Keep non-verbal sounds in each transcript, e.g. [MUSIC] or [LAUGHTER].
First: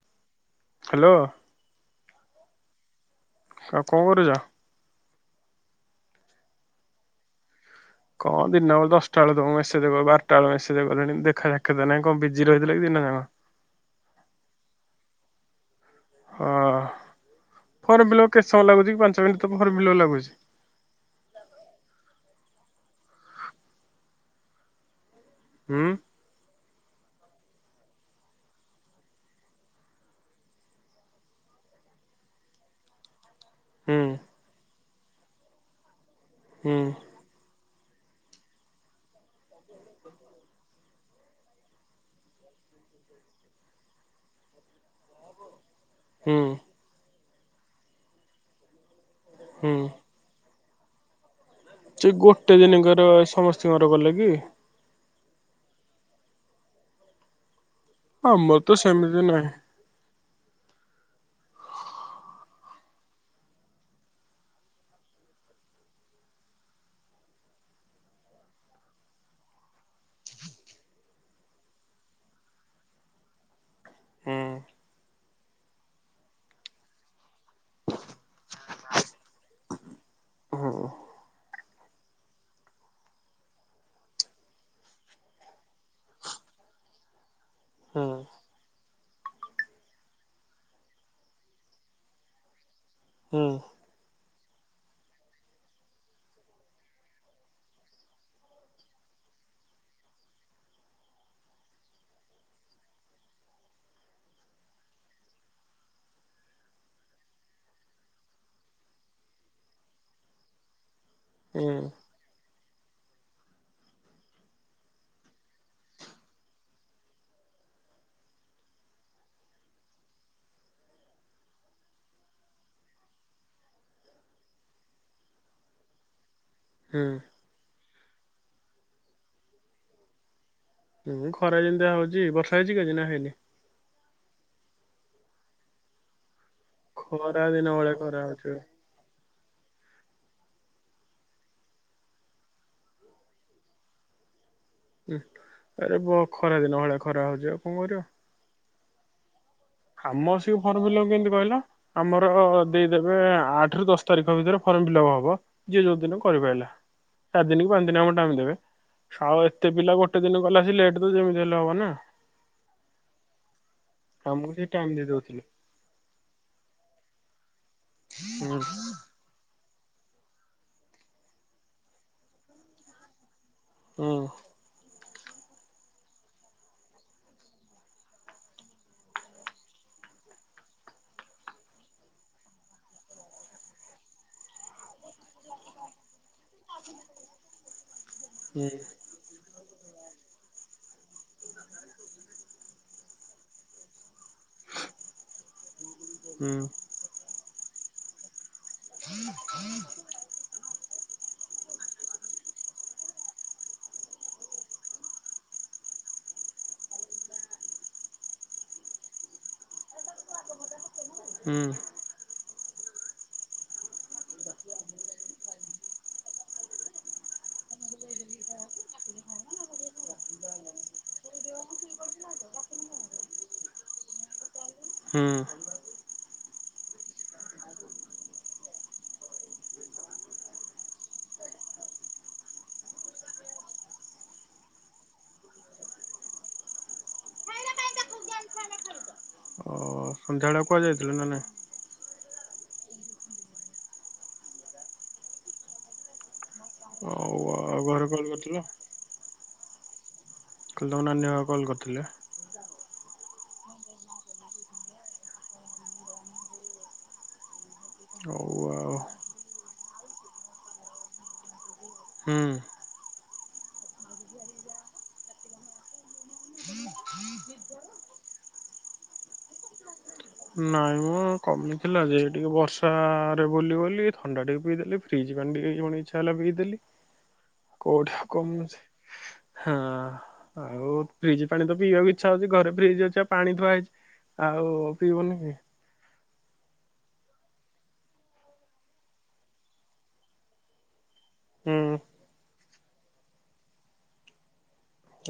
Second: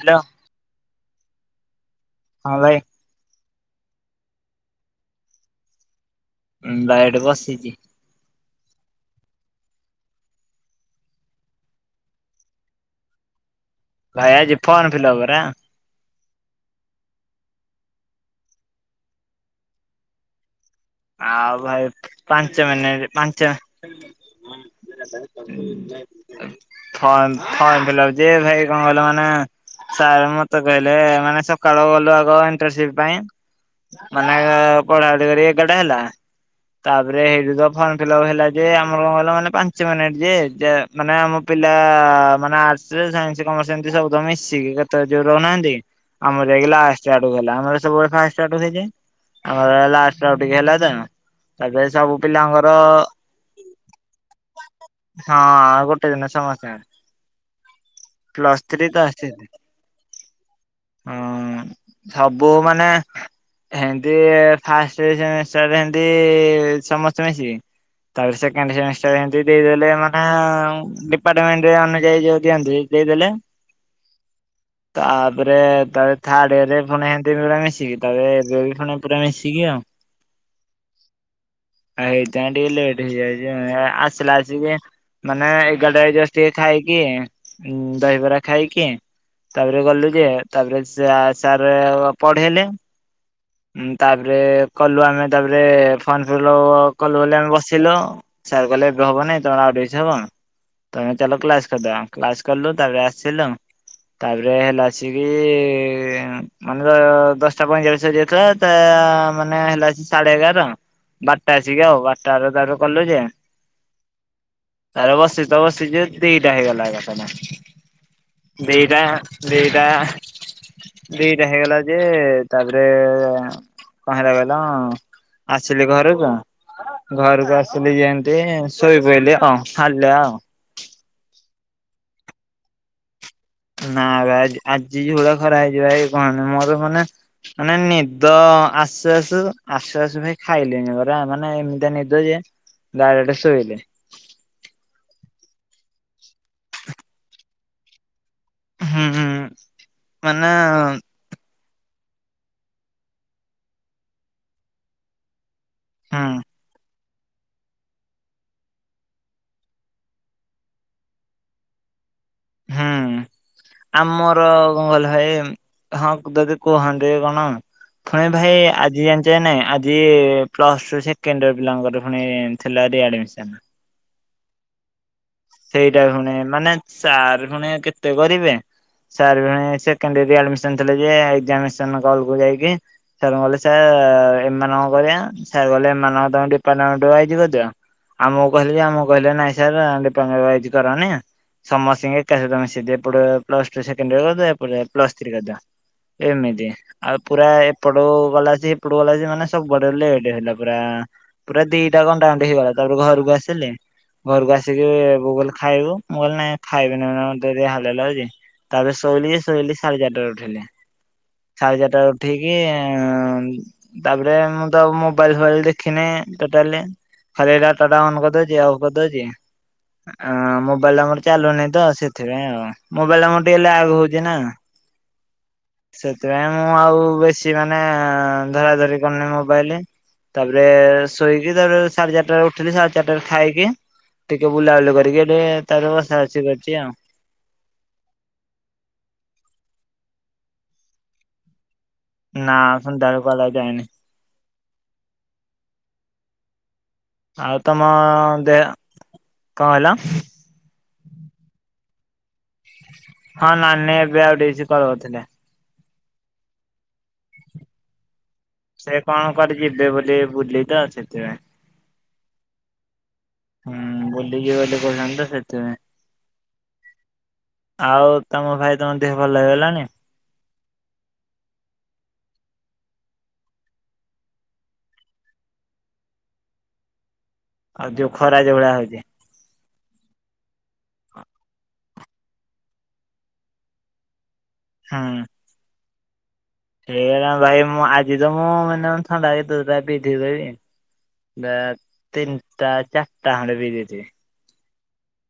Hello. Hello. ହଁ ଭାଇ। ଆ କଣ କରୁଛ? ଭାଇ ଏଇଠି ବସିଛି। କଣ ଦିନବେଳେ ଦଶଟା ବେଳେ ତମ ମେସେଜ୍ କି ବାରଟା ବେଳେ ମେସେଜ୍ କଲେଣି ଦେଖା ସାକ୍ଷାତ୍ ନାହିଁ କଣ ବିଜି ରହିଥିଲା କି ଦିନ ଯାଙ୍କ? ଭାଇ ଆଜି ଫର୍ମ ଫିଲଅପ ପରା। ହଁ ଫର୍ମ ଫିଲପ୍ କେତେ ସମୟ ଲାଗୁଛି କି ପାଞ୍ଚ ମିନିଟ ତ ଫର୍ମ ଫିଲପ୍ ଲାଗୁଛି। ଆଉ ଭାଇ ପାଞ୍ଚ ମିନଟ୍ ପାଞ୍ଚ ହୁଁ ଫର୍ମ ଫିଲପ୍ ଯେ ଭାଇ କଣ କହିଲ ମାନେ ସାର୍ ମତେ କହିଲେ ମାନେ ସକାଳୁ ଗଲୁ ଆଗ ଇଣ୍ଟରସିପ ପାଇଁ, ହୁଁ ମାନେ ପଢାପଢି କରି ଏଗାରଟା ହେଲା ହୁଁ ତା ତାରେ ହେଇଠୁ ତ ଫର୍ମ ଫିଲପ୍ ହେଲା ଯେ ଆମର କଣ ଗ ମାନେ ପାଞ୍ଚ ମିନିଟ୍ ଯେ ମାନେ ଆମ ପିଲା ମାନେ ଆର୍ଟସରେ ସାଇନ୍ସ କମର୍ସ ଏମତି ସବୁ ତ ମିଶିକି କେତେ ଜୋଉ ରହୁନାହାନ୍ତି, ହୁଁ ଆମର ଯାଇକି ଲାଷ୍ଟ୍ ଆଡ଼କୁ ଗଲା ଆମର ସବୁବେଳେ ଫାଷ୍ଟ୍ ଆଡ଼କୁ ହେଇଯାଏ ଆମର ହୁଁ। ଲା ଉ ଟିକି ହେଲା ତ ଏବେ ସେ ସବୁ ଗୋଟେ ପିଲାଙ୍କର ଦିନଙ୍କର ସମସ୍ତଙ୍କର ଗଲେ କି? ହଁ ଗୋଟେ ଦିନ ସମସ୍ତଙ୍କର। ଆମର ପ୍ଲସ୍ ଥ୍ରୀ ତ ସେମିତି ଆସଛି। ନାହିଁ। ହଁ ସବୁ ମାନେ ହେମିତି ଫାଷ୍ଟ ଫାର୍ଷ୍ଟ ସେମିଷ୍ଟାର୍ ରେ ଏମିତି ସମସ୍ତେ ମିଶିବି ତାପରେ ସେକେଣ୍ଡ ସେମିଷ୍ଟାର ଏମିତି ଦେଇଦେଲେ ମାନେ ଡିପାର୍ଟମେଣ୍ଟରେ ଅନୁଯାୟୀ ଯୋଉ ଦିଅନ୍ତୁ ଦେଇଦେଲେ। ହୁଁ ତାପରେ ତା ଥିର୍ଡ ଇରରେ ଫୁଣି ଦେଲେ ମିଶିକି ତାପରେ ଦେଉଛନ୍ତି ପୁରା ମିଶିକି ଆଉ। ହୁଁ ଏଥି ପାଇଁ ଟିକେ ଲେଟ ହେଇଯାଇଛି ଆସିଲା ଆଜି ଯେ ମାନେ ଏଗାର ଟାରେ ଜଷ୍ଟ ଟିକେ ଖାଇକି ହୁଁ ଦହିବରା ଖାଇକି, ତାପରେ ଗଲୁ ଯେ ତାପରେ ସା ସାର୍ ପଢେଇଲେ, ହୁଁ। ତାପରେ କଲୁ ଆମେ ତାପରେ ଫର୍ମ ଫିଲପ୍ କଲୁ ବୋଲି ଆମେ ବସିଲୁ। ସାର୍ କହିଲେ ଏବେ ହବନି ତମେ ଆଉଡଇସ ହବ। ତମେ ଚାଲ କ୍ଲାସ୍ କରିଦେବା କ୍ଲାସ୍ କଲୁ ତାପରେ ଆସିଲୁ, ତାପରେ ହେଲା ଆସିକି, ମାନେ ର ଦଶଟା ପଇଚାଳିଶ ହେଯାଇଥିଲା ତା ମାନେ ହେଲା ଆସି ସାଢେ ଏଗାର ବାରଟା ଆସିକି ଆଉ ବାରଟାରେ ତାର କଲେଜେ ତାରେ ବସିଚି ତ ବସିଚି ଦି ଟା ହେଇଗଲା ଏକାଥରେ। ଦିଟା ଦିଟା ଦିଟା ହେଇଗଲା ଯେ ତାପରେ କହିଲା କିଲ ଆସିଲି ଘରକୁ ହୁଁ। ଘରକୁ ଆ ସିଲି ଯେମତି ଶୋଇ ପଇଲି ଆଉ ହାଲିଆ ଆଉ। ହୁଁ ଖରା ଯେମିତାଆ ହଉଛି ବର୍ଷା ହେଇଛି ଆଜିି ନା ହେଇନି? ନା ବା ଆଜ ଆଜି ଯୋଉଭଳିଆ ଖରା ହେଇଚି ଭାଇ କହନା ମୋର ମାନେ ଖରା ଦିନ ମାନେ ଭଳିଆ ଖରା ନିଦ ହଉଛି। ଆସୁ ଆସୁ ଆସୁ ଆସୁ ଭାଇ ଖାଇଲିନି ପରା ମାନେ ଏମିତିଆ ନିଦ ଯେ ଡାଇରେକଟେ ଶୋଇଲି। ହୁଁ ଆରେ ବ ଖରା ଦିନ ଭଳିଆ ଖରା ହଉଚି ଆଉ କଣ କରିବ? ହୁଁ। ମାନେ ଆମସିକ ଫର୍ମୁଲାକୁ କେମିତି କହିଲ? ଆମର ଦେଇଦେବେ ଆଠ ରୁ ଦଶ ତାରିଖ ଭିତରେ ଫର୍ମ ଫିଲପ ହବ। ଯି ଯୋଉ ଦିନ ହୁଁ କରିପାରିଲା। ଚାରି ଦିନ କି ପାଞ୍ଚ ଦିନ ଆମ ଟାଇମ୍ ଦେବେ। ଆଉ ଏତେ ପିଲା ଗୋଟେ ଦିନ କଲେ ସେ ଲେଟ୍ ତ ଯେମିତି ହେଲେ ହବ ନା। ହଁ। ଆମର ଆମକୁ ସେ କଁ ଟାଇମ ଦେଇ କଇଲ ଭାଇ ଦଉଥିଲେ। ହଁ ପଦେ ଅଧେ କୁହନ୍ତେ କି କଣ ଫୁଣି ଭାଇ ହୁଁ ଆଜି ଜାଣି ଯେ ନାଇଁ ଆଜି ପ୍ଲସ୍ ଟୁ ସେକେଣ୍ଡ ଇୟର ପିଲାଙ୍କର ପୁଣି ଥିଲା ରି ଆଡ଼ମିସନ୍। ହୁଁ। ସେଇଟା ପୁଣି ମାନେ ସାର୍ ପୁଣି କେତେ କରିବେ? ସାର୍ ପୁଣି ସେକେଣ୍ଡ ଇୟର ରି ଆଡମିସନ ଥିଲା ଯେ, ଏକ୍ଜାମିନେସନ ହଲ କୁ ଯାଇକି ସାରଙ୍କୁ କହିଲି ସାର୍ ଏମାନଙ୍କ କରିବା ସାର୍ କହିଲଲେ ଏମାନଙ୍କ ତାଙ୍କ ଡିପାର୍ଟମେଣ୍ଟ ୱାଇଜ କରିଦିଅ। ଆମକୁ ହୁଁ କହିଲେ ଯେ ଆମକୁ କହିଲେ ନାଇଁ ସାର୍ ଡିପାର୍ଟମେଣ୍ଟ ୱାଇଜ କରନି ସମସ୍ତିଙ୍କି ଏକା ସହିତ ମିଶେଇଦିଅ ଏପଟେ ପ୍ଲସ୍ ଟୁ ସେକେଣ୍ଡ ଇୟର କରିଦ ଏପଟେ ପ୍ଲ ଥ୍ରୀ କରିଦିଅ ହୁଁ ଏମିତିି। ଆଉ ପୁରା ଏପଟୁ ଗଲା ସି ଏପଟୁ ଗଲା ସି ମାନେ ସବୁ ଆଡୁ ଲେଟ ହେଲା ପୁରା। ପୁରା ଦିଟା କଣ୍ଟା କଣ୍ଟି ହେଇଗଲା ତାପରେ ଘରକୁ ଆସିଲି ଘରକୁ ଆସିକି। ଏ ବୋଉ କଇଲା ଖାଇବୁ? ମୁ କଲି ନାଇଁ ଖାଇବନି ମତେ ଟିକେ ହାଲିଆ ଲାଗୁଚି। ତାପରେ ଶୋଇିଲି ସେ ଶୋଇିଲଲି ସାଢେ ଚାରିଟାରେ ଉଠିଲି। ହୁଁ ସାଢେ ଚାରିଟା ରେ ଉଠିକି ତାପରେ ମୁଁ ତ ଆଉ ମୋବାଇଲ ଫୋବାଇଲ ଦେଖିନି ଟୋଟାଲି। ଖାଲି ଏ ଡାଟା ଟା ଅନ କରିଦଉଚି ଆଓଉ କରିଦଉଛି। ହଁ ମୋବାଇଲ ଆମର ଚାଲୁନି ତ ସେଥିପାଇଁ ଆଉ ମୋବାଇଲଲାକ ଆମର ଟିକେ ଲଗ ହଉଛି ନା? ହୁଁ ସେଥିପାଇଁ ମୁଁ ଆଉ ବେଶୀ ମାନେ ଧରା ଧରି କରିନି ମୋବାଇଲ। ତାପରେ ଶୋଇକି ତାପରେ ସାଢେ ଚାରିଟା ଉଠିଲି ସାଢେ ଚାରିଟାରେ ଖାଇକି ଟିକେ ବୁଲାବୁଲି କରିକି ଏଠି ତାପରେ ବାସା ବସି କରିଚି ଆଉ। ହଁ। ଅ ସନ୍ଧ୍ୟାବେେଳେ କୁଆଯାଇଥିଲ ନା ନାଇଁ? ନା ସନ୍ଧ୍ୟାରେ ଆଉ କୁଆଡେ ଯାଇନି। ଆଉ ତମ ଘରେ କଲ୍ କରିଥିଲ? ଦେହ କଣ କଇଲ? କାଲି ତମ ନାନୀ ପା କଲ୍ କରିଥିଲେ? ହଁ ନାନୀ ଏବେ ଆଉ ଟିକେ ସି କଲ୍ କରିଥିଲେ। ହଉ। ସେ କଣ କରି ଯିବେ ବୋଲି ବୁଲି ତ ସେଥିପାଇଁ। ହୁଁ ହୁଁ ବୁଲି ଯିବେ ବୋଲି କୋଉଚନ୍ତି ତ ସେଥିପାଇଁ। ଆଉ ତମ ଭାଇ ତମ ଦେହ ଭଲ ହେଇଗଲାଣି? ନାଇଁ ମୁଁ କମିଥିଲା ଯେ ଟିକେ ବର୍ଷାରେ ବୁଲିଗଲି ଥଣ୍ଡା ଟିକେ ପିଇଦେଲି ଫ୍ରିଜ୍ଡିଣ ଇଚ୍ଛା ହେଲା ପଇଦେଲି ଆଉ ଯୋଉ ଖରା ଜଉଭଳିଆ ହଉଛି। ହଁ। ଆଉ ଫ୍ରିଜ୍ ପାଣି ତ ପିଇବାକୁ ଇଚ୍ଛା ହଉଛି ଘରେ ଫ୍ରିଜ୍ ଅଛି ପାଣି ଥୁଆ ହେଇଛି ଆଉ ଫିଇ ନେ କି [UNINTELLIGIBLE] ଠିକ୍ଲା ଭାଇ ମୁଁ ଆଜି ତ ମୁଁ ମାନେ ଥଣ୍ଡା କେ ଦଟା ବିିଧି କରିବି ହୁଁ ତିନିଟା ଚାରିଟା ଖଣ୍ଡେ ପି ଦେଇଛି।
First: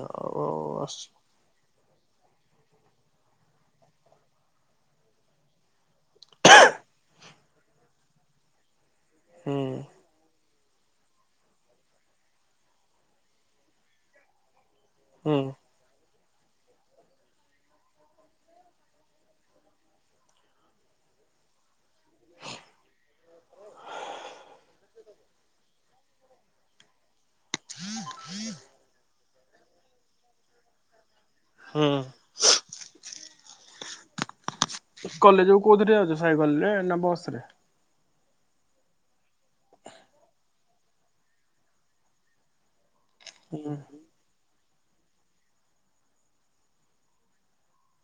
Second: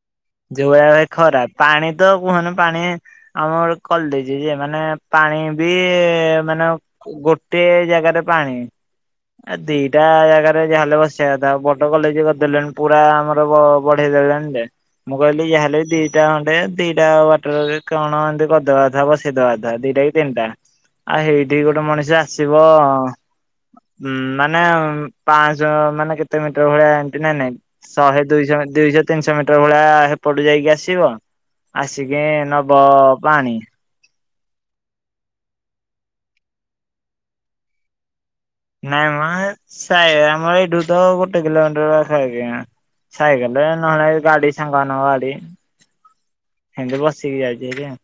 ଆଉ। ଆସ ସେଭଳିଆ ଖରାପ ପାଣି ତ କୁହନା ପାଣି ଆମର କଲେଜ ମାନେ ଦେଇଛି ଯେ ମାନେ ପାଣି ବି ମାନେ ଗୋଟେ ଜାଗାରେ ପାଣି। ଏ ହୁଁ ଦିଟା ଜାଗାରେ ଯାହା ହେଲେ ବସିବା କଥା ବଡ କଲେଜ କରିଦେଲେଣି ପୁରା ଆମର ବଢ ହେଇ ଦେଲେଣି। ମୁଁ ହୁଁ କହିଲି ଯାହାହଲେ ବି ଦିଟା ଖଣ୍ଡେ ଦିଟା ବାଟରରେ କଣ ଏମିତି କରିଦବାଥା ବସିଦବାଥା ଦିଟା ତିନିଟା ଆଉ ହେଇଠି ଗୋଟେ ମଣିଷ ଆସିବ ହୁଁ ମାନେ ପାଞ୍ଚଶହ ମାନେ କେତେ ମିଟର ଭଳିଆ ଏମତି ନାଇ ନାଇଁ ଶହେ ଦୁଶହ ଦୁଇଶହତିନିଶହ ମିଟର ଭ ପା ହେପଟୁ ଯାଇକି ଆସିବ ହୁଁ ଆସିକି ନବ ପାଣି। କଲେଜ କୁ କୋଉଥିରେ ଯାଉଛ ସାଇକେଲ ରେ ନା ବସ ରେ? ନାଇଁ ମା ସା ଆମର ଏଇଠୁ ତ ଗୋଟେ କିଲୋମିଟର ପାଖାପାଖି ସାଇକେଲରେ ହୁଁ ନହେଲେ ଗାଡି ସାଙ୍ଗ ନଙ୍ଗ ଗାଡି ସେମିତି ବସିକି ଯାଇଛି ଆ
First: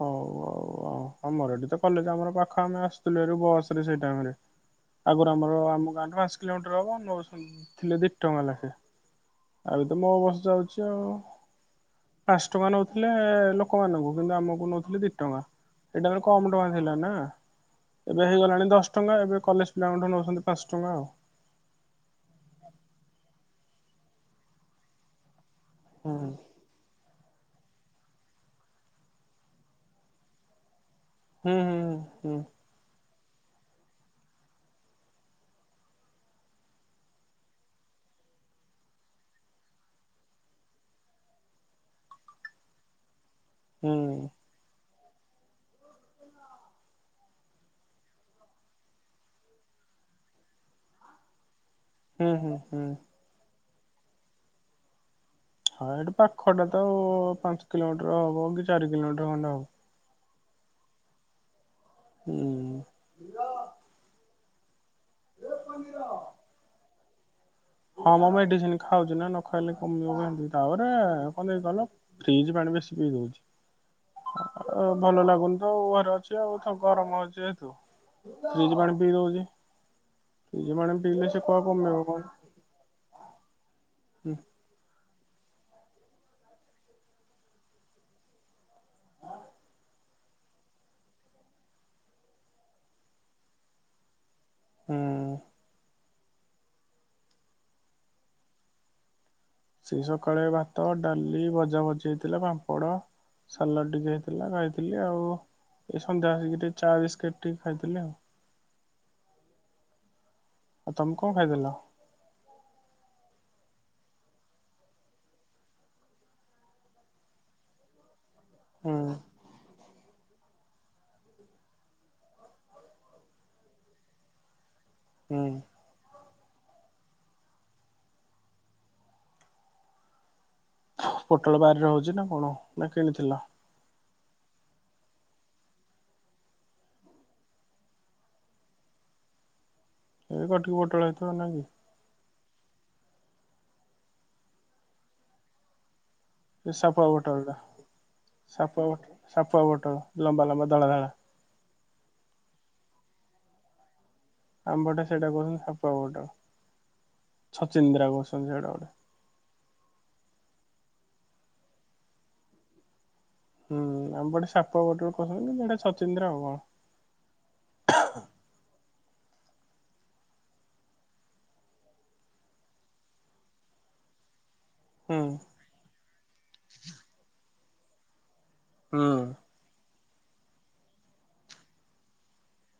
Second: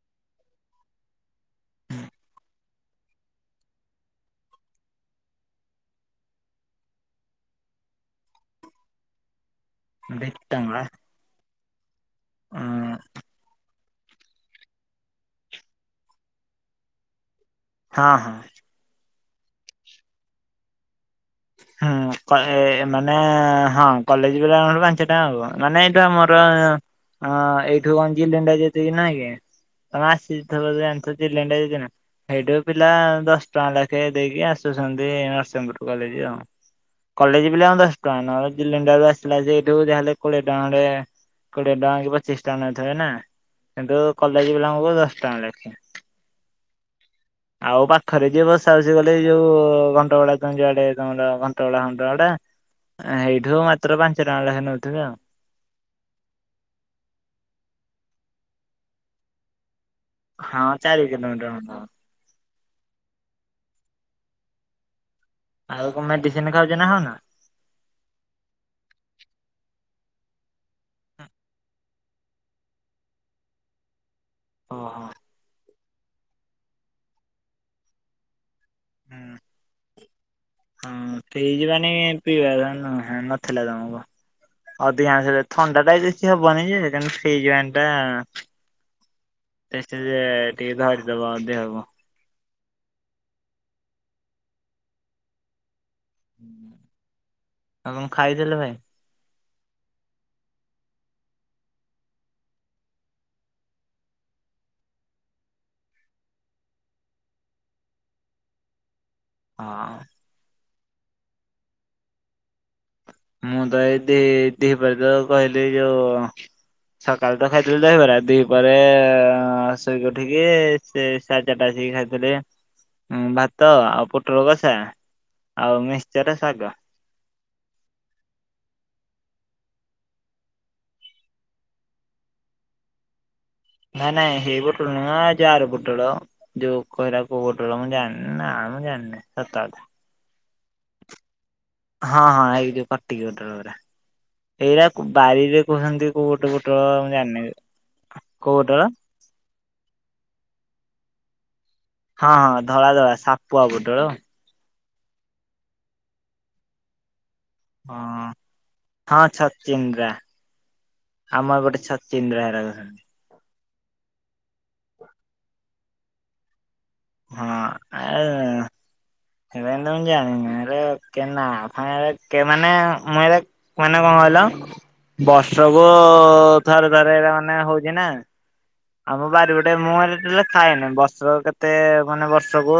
ହଉ ହଉ ଆଉ ଆମର ଏଠି ତ କଲେଜ ଆମର ପାଖ ଆମେ ଆସିଥିଲୁ ଏ ବସରେ ସେଇ ଟାଇମରେ ଆଗରୁ ଆମର ଆମକୁ ଆଡଭାନ୍ସ କିଲୋମିଟର ହବ ନ ଥିଲେ ଦି ଟଙ୍କା ଲେଖା। ଆବେ ତ ମୋ ବସ୍ ଯାଉଛି ଭିତଙ୍ଗଳା ଆଉ ପାଞ୍ଚ ଉଁ ଟଙ୍କା ନଉଥିଲେ ଲ ଲୋକମାନାନଙ୍କୁ କିନ୍ତୁ ଆମକୁ ନଉଥିଲେ ଦି ଟଙ୍କା ଏଇଟା କମ ଟଙ୍କା ଥିଲା ନା। ହଁ ଏବେ ହଁ। ହେଇଗଲାଣି ଦଶ ଟଙ୍କା ଏବେ କଲେଜ ପିଲାଙ୍କ ଠୁ ନେଉଛନ୍ତି ପାଞ୍ଚ ଟଙ୍କା ଆଉ। ହୁଁ ମାନେ ହଁ କଲେଜ ପିଲାଙ୍କ ଠୁ ପାଞ୍ଚ ସେଟା ହଉ ନାନେ ଏଇଟ ହୁଁ ଆମର ହଁ ଏଇଠୁ କଣ ଲିଣ୍ଡା ଯେତିକି ନାଇଁ କି ତମେ ଆସି ହୁଁ ଚଲେଣ୍ଡା ଯ ହୁଁ ହୁଁ ହୋଇଡ ପିଲା ଦଶ ଟଙ୍କା ଲେଖେ ଦେଇକି ଆସୁଛନ୍ତି ନରସିଂହପୁର କଲେଜ ଆଉ। କଲେଜ ବିଲ ଆ ଦଶ ଟଙ୍କା ନ ଜିଲଣ୍ଡ ଆସିଲା ସେଠୁ ଯାହେଲେ କୋଡିଏ ଟଙ୍କା ଖଣ୍ଡେ କୋଡିଏ ଟଙ୍କା କି ପଚିଶ ଟଙ୍କା ନଥିବେ ନା ହୁଁ କିନ୍ତୁ କଲେଜ ପିଲାଙ୍କୁ ଦଶ ଟଙ୍କା ଲେଖା। ଆଉ ପାଖରେ ଯିଏ ବସା ବସି ଗଲେ ଯୋଉ ଘଣ୍ଟଗୋଡ ଯୁଆଡେ ତମର ଘଣ୍ଟଗୋଡା ହୁ ତଡ଼ା ହୁଁ ହୁଁ। ହୁଁ। ହେଇଠୁ ମାତ୍ର ପାଞ୍ଚ ଟଙ୍କା ବେଖା ନେଉଥିବେ ଆଉ। ହଁ ଏଠି ପାଖଟା ତ ଆଉ, ପାଞ୍ଚ କିଲୋମିଟର ହବ କି ଚାରି କିଲୋମିଟର ଖଣ୍ଡେ ହବ। ହଁ ଚାରି କିଲୋମିଟର ହବ। ହୁଁ। ଆଉ କଣ ମେଡିସିନ ଖାଉଚ ନା ଖାଉନ? ହଁ ମୁଁ ମେଡିସିନ ଖାଉଛି ନା ନ ଖାଇଲେ କମିବ କେମତି। ତାପରେ କଣ ହେଚି କହିଲ ଫ୍ରିଜ ପାଣି ବେଶି ପିଇ ଦଉଛି। ଆଉ ଓହୋ। ଭଲ ଲାଗୁନି ତ ଘରେ ଅଛି ଆଉ ଗରମ ହଉଛି ଯେହେତୁ ଫ୍ରିଜ ପାଣି ପିଇ ହୁଁ ଦଉଚି। ହଁ ଫ୍ରୀଜ୍ ପାଣି ପିଇବା କଥା ନୁହେଁ ନଥିଲା ତମକୁ। ହୁଁ। ଅଧିକାଂଶ ଥଣ୍ଡା ଟା କିଛି ହବନି ଯେ, ତେଣୁ ଫ୍ରିଜ୍ନ୍ ପାଣି ଟା ସେ ସ୍ତିରେ ଟିକେ ଧରିଦବ ଦେହକୁ। ହୁଁ। ଆ ତମ ଖାଇଦେଲେ ଭାଇ। ସେଇ ସକାଳେ ଭାତ ଡାଲି ଭଜା ଭଜି ହେଇଥିଲା ପାମ୍ପଡ଼। ସାଲାଡ଼ ଟିକେ ହେଇଥିଲା ଖାଇଥିଲି ଆଉ ଏଇ ସନ୍ଧ୍ୟା ହେଇକି ଟିକେ ଚାହା ବିସ୍କିଟ ଟିକେ ଖାଇଥିଲି ଆଉ। ହଁ। ଆଉ ତମେ କଁ ଖାଇଥିଲ। ମୁଁ ତ ଏଇ ଦି ଦିହିପରେ ତ କହିଲି ଯୋଉ ସକାଳୁ ତ ଖାଇଥିଲି ଦହିବରା ଦି ପହରେ ହୁଁ ଅଁ ଶୋଇ ଉଠିକି ସେ ସାଢ଼େ ଚାରଟା ଆସିକି ଖାଇଥିଲି। ହୁଁ ଭାତ ଆଉ ପୋଟୋଳୋ କଷା ହୁଁ। ଆଉ ମିକ୍ସଚର ଶାଗ। ପୋଟୋଳୋ ବାରିରେ ହୋଉଚି ନା କଣ ନା କିଣିଥିଲ। ନାଇଁ ନାଇଁ ହେଇ ପୋଟୋଳ ନୁହେଁ ଏ ଯୋଉ ଆର ପୋଟୋଳ। ଯୋଉ କଉରା କୋଉ ପୋଟୋଳ ମୁଁ ଜନ ନାଁ ମୁଁ ଜାଣିନି ସତ କଥା। ଏଇ [UNINTELLIGIBLE] ପୋଟଳ ହେଇଥିବ ନା କି? ହଁ ହଁ ହେଇ ଯୋଉ କଟିକି ପୋଟୋଳ ଗୁରା ଏଇରା କୁ ବାରିରେ କୁହାନ୍ତି ଏ ସାପୁଆ ପୋଟୋଳ ଟା କୋଉ ପୋଟଳ ସାପୁଆ ପୋଟୋ ସାପୁଆ ପୋଟୋଳୋ ଲମ୍ବା ଲମ୍ବା ଧଳା ଧଳା। ହଁ ହଁ ଧଳା ଧଳା ସାପୁଆ ପୋଟୋଳୋ। ଆମ ପଟେ ସେଇଟା କହୁଛନ୍ତି ସାପୁଆ ପୋଟଳ ଛଚିନ୍ଦ୍ରା ହଁ। କହୁଛନ୍ତି [UNINTELLIGIBLE] ହଁ ଛଚିନ୍ଦ୍ରା ଆମର ଗୋଟେ ଛଚିନ୍ଦ୍ରା [UNINTELLIGIBLE] ହୁଁ ଆମ ପଟେ ସାପୁଆ ପୋଟଳ କହୁଛନ୍ତି କିନ୍ତୁ ହେଟା ଛଚିନ୍ଦ୍ରା ଆଉ କଣ। ହଁ। ଏ ହେରା କେମିତିଆ ମୁଁ ଜାଣିନି, ହେରା କେ ନାଁ ଫା ହେରା କେ ମାନେ ମୁଁ ଏରା ମାନେ କଁ କହିଲ, ହୁଁ ବର୍ଷକୁ ଥରେ ଥରେ ଏରା ମାନେ ହୋଉଚି ନା। ଆମ ବାରି ପଟେ ମୁଁ ହେଲେ ଟୋଟାଲି ଖାଏନି, ବର୍ଷ କେତେ ମାନେ ବର୍ଷକୁ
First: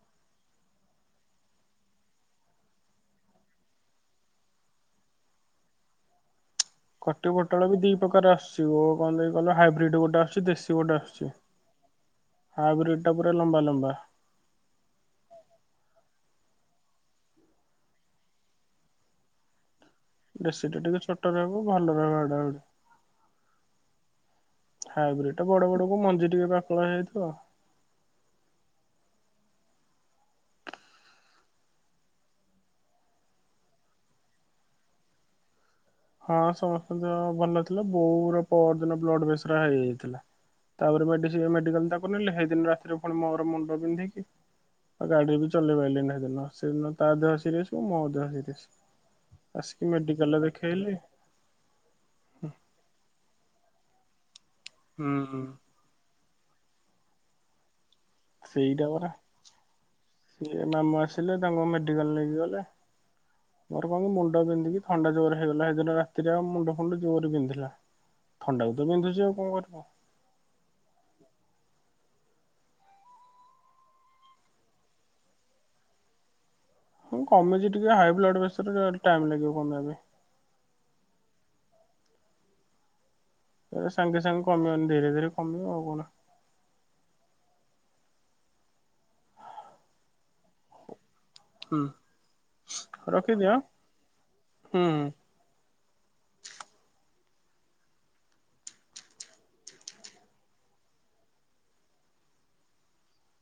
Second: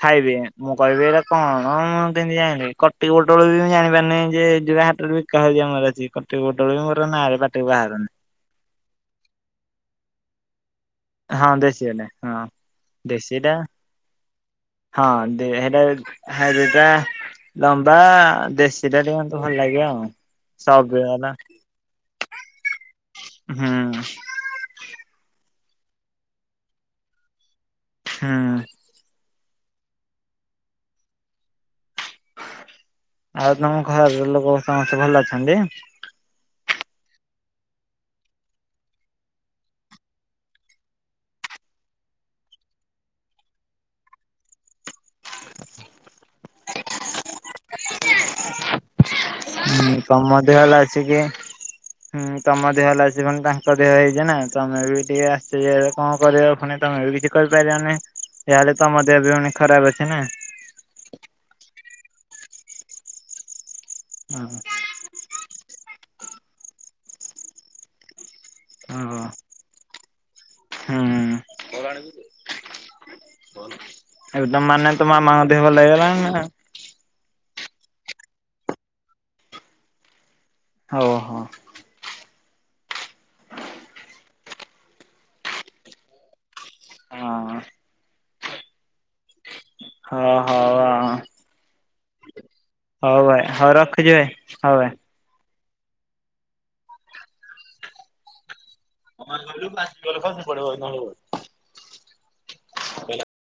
ଖାଇବି ମୁଁ କହିବି ଏରା କଣ ମୁଁ କେନ୍ତି ଯାଇଲି କଟିପୋଟୋଳ ବି ମୁଁ ଜାଣିପାରେ ନାଇଁ ଯେ ଯୋଉ ହା ଟରେ ବିକା ହୋଉଛି ଆମର ଏଠି, କଟି ପୋଟୋଳୋ ବି ମୋରୋ କଟି ନାଁବି ପୋଟଳ ପାଟିରୁ ବି ଦି ବାହାରୁନି। [UNINTELLIGIBLE] କଣ ଦେଖି କହିଲ ହାଇବ୍ରିଡର ଗୋଟେ ଆସୁଛି ଦେଶୀ ଗୋଟେ ଆସୁ ଛି ହଁ ଦେଶୀ ବାଲା ହଁ ହାଇବ୍ରିଡ ଟା ପୁରା ଦେଶୀଟା ଲମ୍ବା ଲମ୍ବା। ହଁ ଦେ ହେଟା ବି ହାଇବ୍ରିଡ ଟା ଲମ୍ବା ଦେଶୀ ଟା ଟିକେ ମତେ ଭଲ ଲାଗେ ଆଉ। ଦେଶୀଟା ସବୁ ଟିକେ ହେଲା ଛୋଟୋ ରହିବ ଭଲ ରହିବ [UNINTELLIGIBLE] ଆହୁରି। ହୁଁ। ହାଇବ୍ରିଡ ଟା ବଡ ବଡକୁ ମଞ୍ଜି ଟିକେ ପାକଳ ହେଇଯାଇଥିବ। ହୁଁ। ଆଉ ତମ ଘର ଲୋକୋ ସମସ୍ତେ ଭଲ ଅଛନ୍ତି। ହଁ ସମସ୍ତଙ୍କ ଦେହ ଭଲ ଥିଲା ବୋଉର ପରଦିନ ବ୍ଲଡ ପ୍ରେସର ହାଇ ହେଇଥିଲା। ତାପରେ ମେଡ଼ିସି ମେଡିକାଲ ତାକୁ ନେଲି ହେଇଦିନ ରାତିରେ ଫୁଣି ମୋର ମୁଣ୍ଡ ପିନ୍ଧିକି ଆଉ ଗାଡି ବି ଚଲେଇ ପାଇଲିନି ହେଦିନ ସେଦିନ ତା ଦେହ ସିରିଏସ୍ ମୋ ଦେହ ସିରିଏସ୍। [UNINTELLIGIBLE] ତମ ଦେହ ହେଲା ଆସିକି ହୁଁ ତମ ଦେହ ହେଲା ସେ ଫୁଣି ତାଙ୍କ ଦେହ ହେଇଚି ନା ତମେ ବି ଟିକେ ହୁଁ ଆଶ୍ଚର୍ଯ୍ୟ ହେଲ। କଁ କରବ ଫୁଣି ତମେ ବି କିଛି କରିପାରିବନି ଯାହାଲେ ସେଇଟା ତମ ପରା। ଦେହ ବି ପୁଣି ଖରାପ ଅଛି ନା। [UNINTELLIGIBLE] ମାମୁଁ ଆସିଲେ ତାଙ୍କ ମେଡ଼ିକାଲ ନେଇକି ଗଲେ ମୋରୋ କଁ କି ମୁଣ୍ଡ ପିନ୍ଧିକି ଥଣ୍ଡା ଜୋରେ ହେଇଗଲା ହେଇଦିନ ରାତିରେ ଆଉ ମୁଣ୍ଡ ଫୁଣ୍ଡ ଜୋରେ ବିନ୍ଧିଲା। ଥଣ୍ଡାକୁ ତ ଓହୋ ବିନ୍ଧୁଛି ଆଉ କଁ କରିବ। ହୁଁ। ଏବେ ତମ୍ ମାନେ ତମ ମାମାଙ୍କ ଦେହ ଭଲ ହେଇଗଲାଣି ନା। ହଁ କମିଚି ଟିକେ ହାଇ ବ୍ଲଡ ପ୍ରେସର [UNINTELLIGIBLE] ଟାଇମ୍ ଲାଗିବ କମିବା ପାଇଁ। ହୋଉ ହଁ। ଏ ସାଙ୍ଗେ ସାଙ୍ଗେ କମିବନି ଧୀରେ ଧୀରେ କମିବ ଆଉ କଣ। ହଁ। ହଁ ହଉ ଆଉ ହୁଁ ହଉ ଭାଇ ରଖିଦିଅ ହଉ ରଖୁଚି ହୁଁ ଭାଇ। ହୁଁ। [INAUDIBLE] [INAUDIBLE]